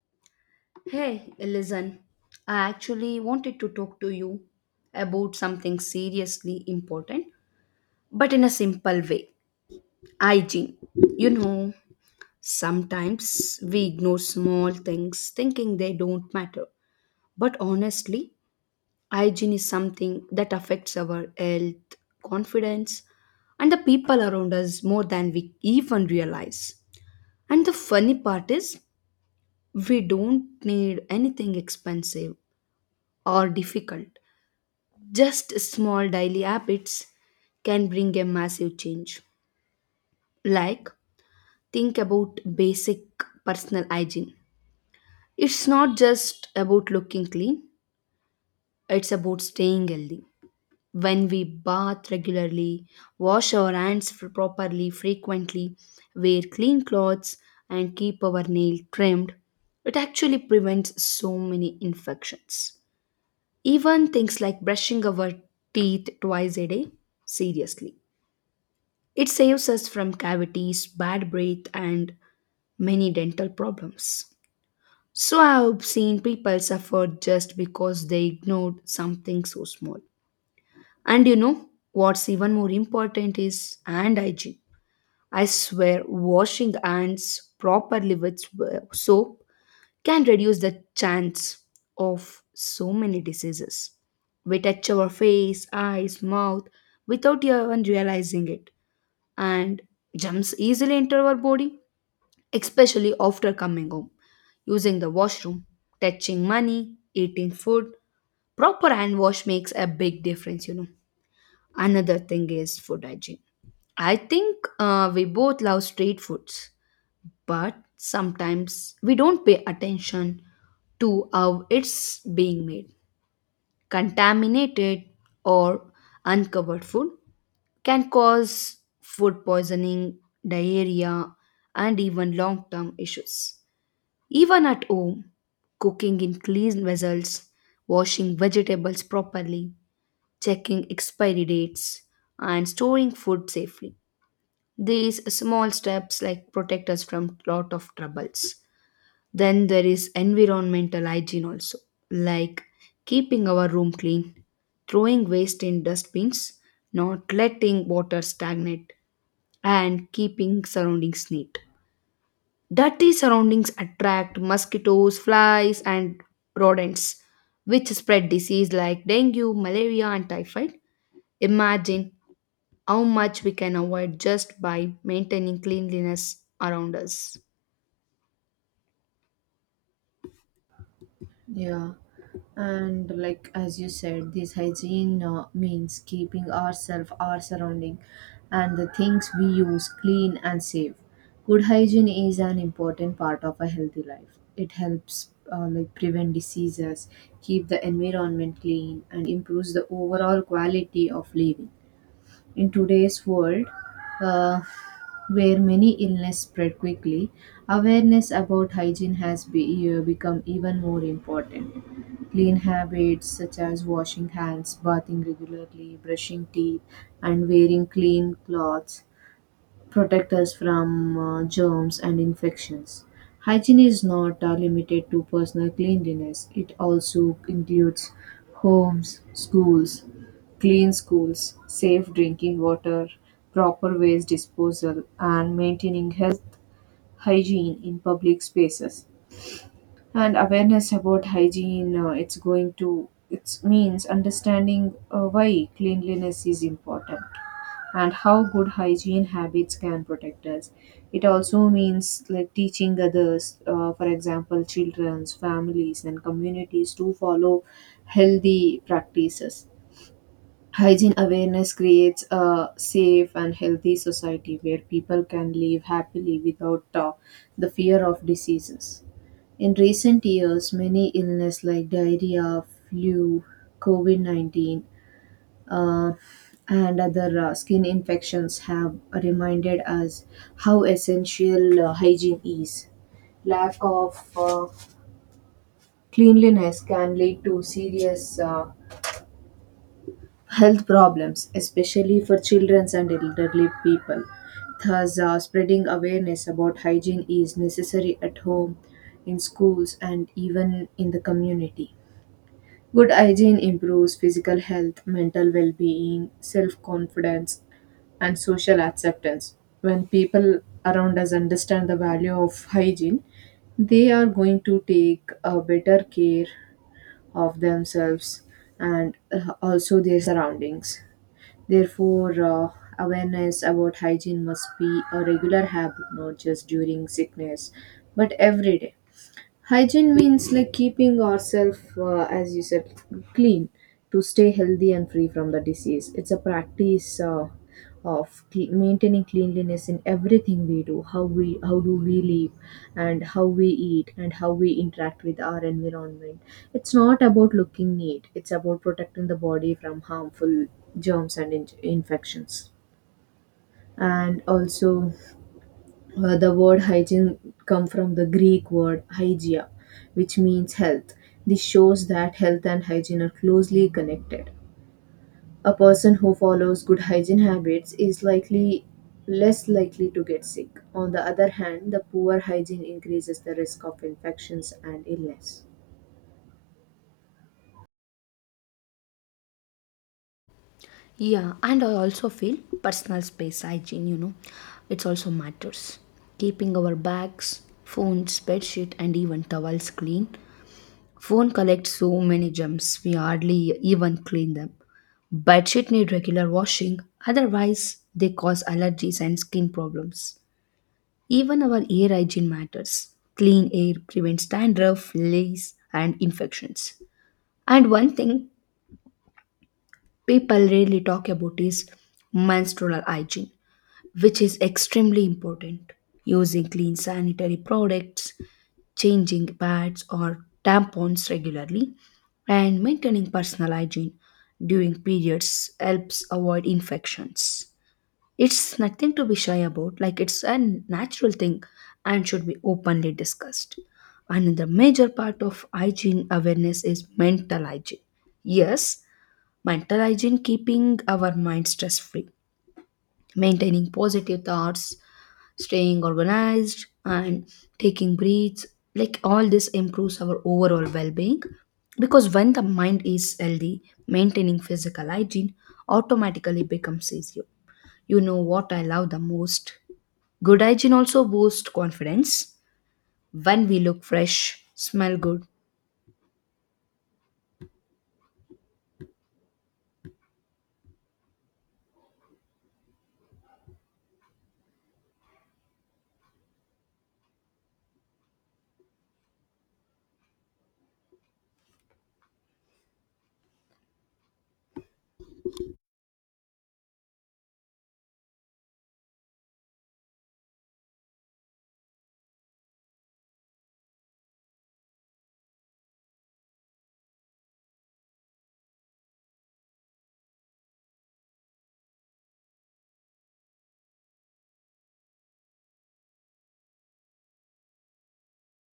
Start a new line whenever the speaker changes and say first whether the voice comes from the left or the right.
left: Hey, listen, I actually wanted to talk to you about something seriously important, but in a simple way: hygiene. You know, sometimes we ignore small things thinking they don't matter, but honestly, hygiene is something that affects our health, confidence, and the people around us more than we even realize. And the funny part is, we don't need anything expensive or difficult. Just small daily habits can bring a massive change. Like, think about basic personal hygiene. It's not just about looking clean, it's about staying healthy. When we bath regularly, wash our hands properly, frequently, wear clean clothes, and keep our nail trimmed, it actually prevents so many infections. Even things like brushing our teeth twice a day, seriously, it saves us from cavities, bad breath, and many dental problems. So, I have seen people suffer just because they ignored something so small. And you know what's even more important is hand hygiene. I swear, washing hands properly with soap can reduce the chance of so many diseases. We touch our face, eyes, mouth without even realizing it, and germs easily enter our body, especially after coming home. Using the washroom, touching money, eating food, proper hand wash makes a big difference. Another thing is food hygiene. I think we both love street foods, but sometimes we don't pay attention to how it's being made. Contaminated or uncovered food can cause food poisoning, diarrhea, and even long term issues. Even at home, cooking in clean vessels, washing vegetables properly, checking expiry dates, and storing food safely. These small steps like protect us from lot of troubles. Then there is environmental hygiene also, like keeping our room clean, throwing waste in dustbins, not letting water stagnate, and keeping surroundings neat. Dirty surroundings attract mosquitoes, flies, and rodents, which spread disease like dengue, malaria, and typhoid. Imagine how much we can avoid just by maintaining cleanliness around us.
right: Yeah, and like as you said, this hygiene means keeping ourselves, our surrounding, and the things we use clean and safe. Good hygiene is an important part of a healthy life. It helps like prevent diseases, keep the environment clean, and improves the overall quality of living. In today's world, uh, where many illness spread quickly, awareness about hygiene has become even more important. Clean habits such as washing hands, bathing regularly, brushing teeth, and wearing clean clothes protect us from germs and infections. Hygiene is not limited to personal cleanliness. It also includes homes, schools, clean schools, safe drinking water, proper waste disposal, and maintaining health hygiene in public spaces. And awareness about hygiene, it's going to it means understanding why cleanliness is important and how good hygiene habits can protect us. It also means like teaching others, for example children's families and communities, to follow healthy practices. Hygiene awareness creates a safe and healthy society where people can live happily without the fear of diseases. In recent years, many illness like diarrhea, flu, COVID 19, uh, and other skin infections have reminded us how essential hygiene is. Lack of cleanliness can lead to serious health problems, especially for children and elderly people. Thus, spreading awareness about hygiene is necessary at home, in schools, and even in the community. Good hygiene improves physical health, mental well being, self confidence, and social acceptance. When people around us understand the value of hygiene, they are going to take a better care of themselves and also their surroundings. Therefore, awareness about hygiene must be a regular habit, not just during sickness, but every day. Hygiene means like keeping ourselves, as you said, clean to stay healthy and free from the disease. It's a practice of maintaining cleanliness in everything we do. How do we live, and how we eat, and how we interact with our environment. It's not about looking neat. It's about protecting the body from harmful germs and infections. And also, the word hygiene come from the Greek word hygia, which means health. This shows that health and hygiene are closely connected. A person who follows good hygiene habits is likely less likely to get sick. On the other hand, the poor hygiene increases the risk of infections and illness.
left: Yeah, and I also feel personal space hygiene, you know, it's also matters. Keeping our bags, phones, bedsheet, and even towels clean. Phone collects so many gems, we hardly even clean them. Bedsheet need regular washing, otherwise they cause allergies and skin problems. Even our air hygiene matters. Clean air prevents dandruff, lice, and infections. And one thing people rarely talk about is menstrual hygiene, which is extremely important. Using clean sanitary products, changing pads or tampons regularly, and maintaining personal hygiene during periods helps avoid infections. It's nothing to be shy about, like it's a natural thing and should be openly discussed. Another major part of hygiene awareness is mental hygiene. Yes, mental hygiene, keeping our mind stress free, maintaining positive thoughts, staying organized and taking breaths, like all this improves our overall well-being, because when the mind is healthy, maintaining physical hygiene automatically becomes easier. You know what I love the most? Good hygiene also boosts confidence. When we look fresh, smell good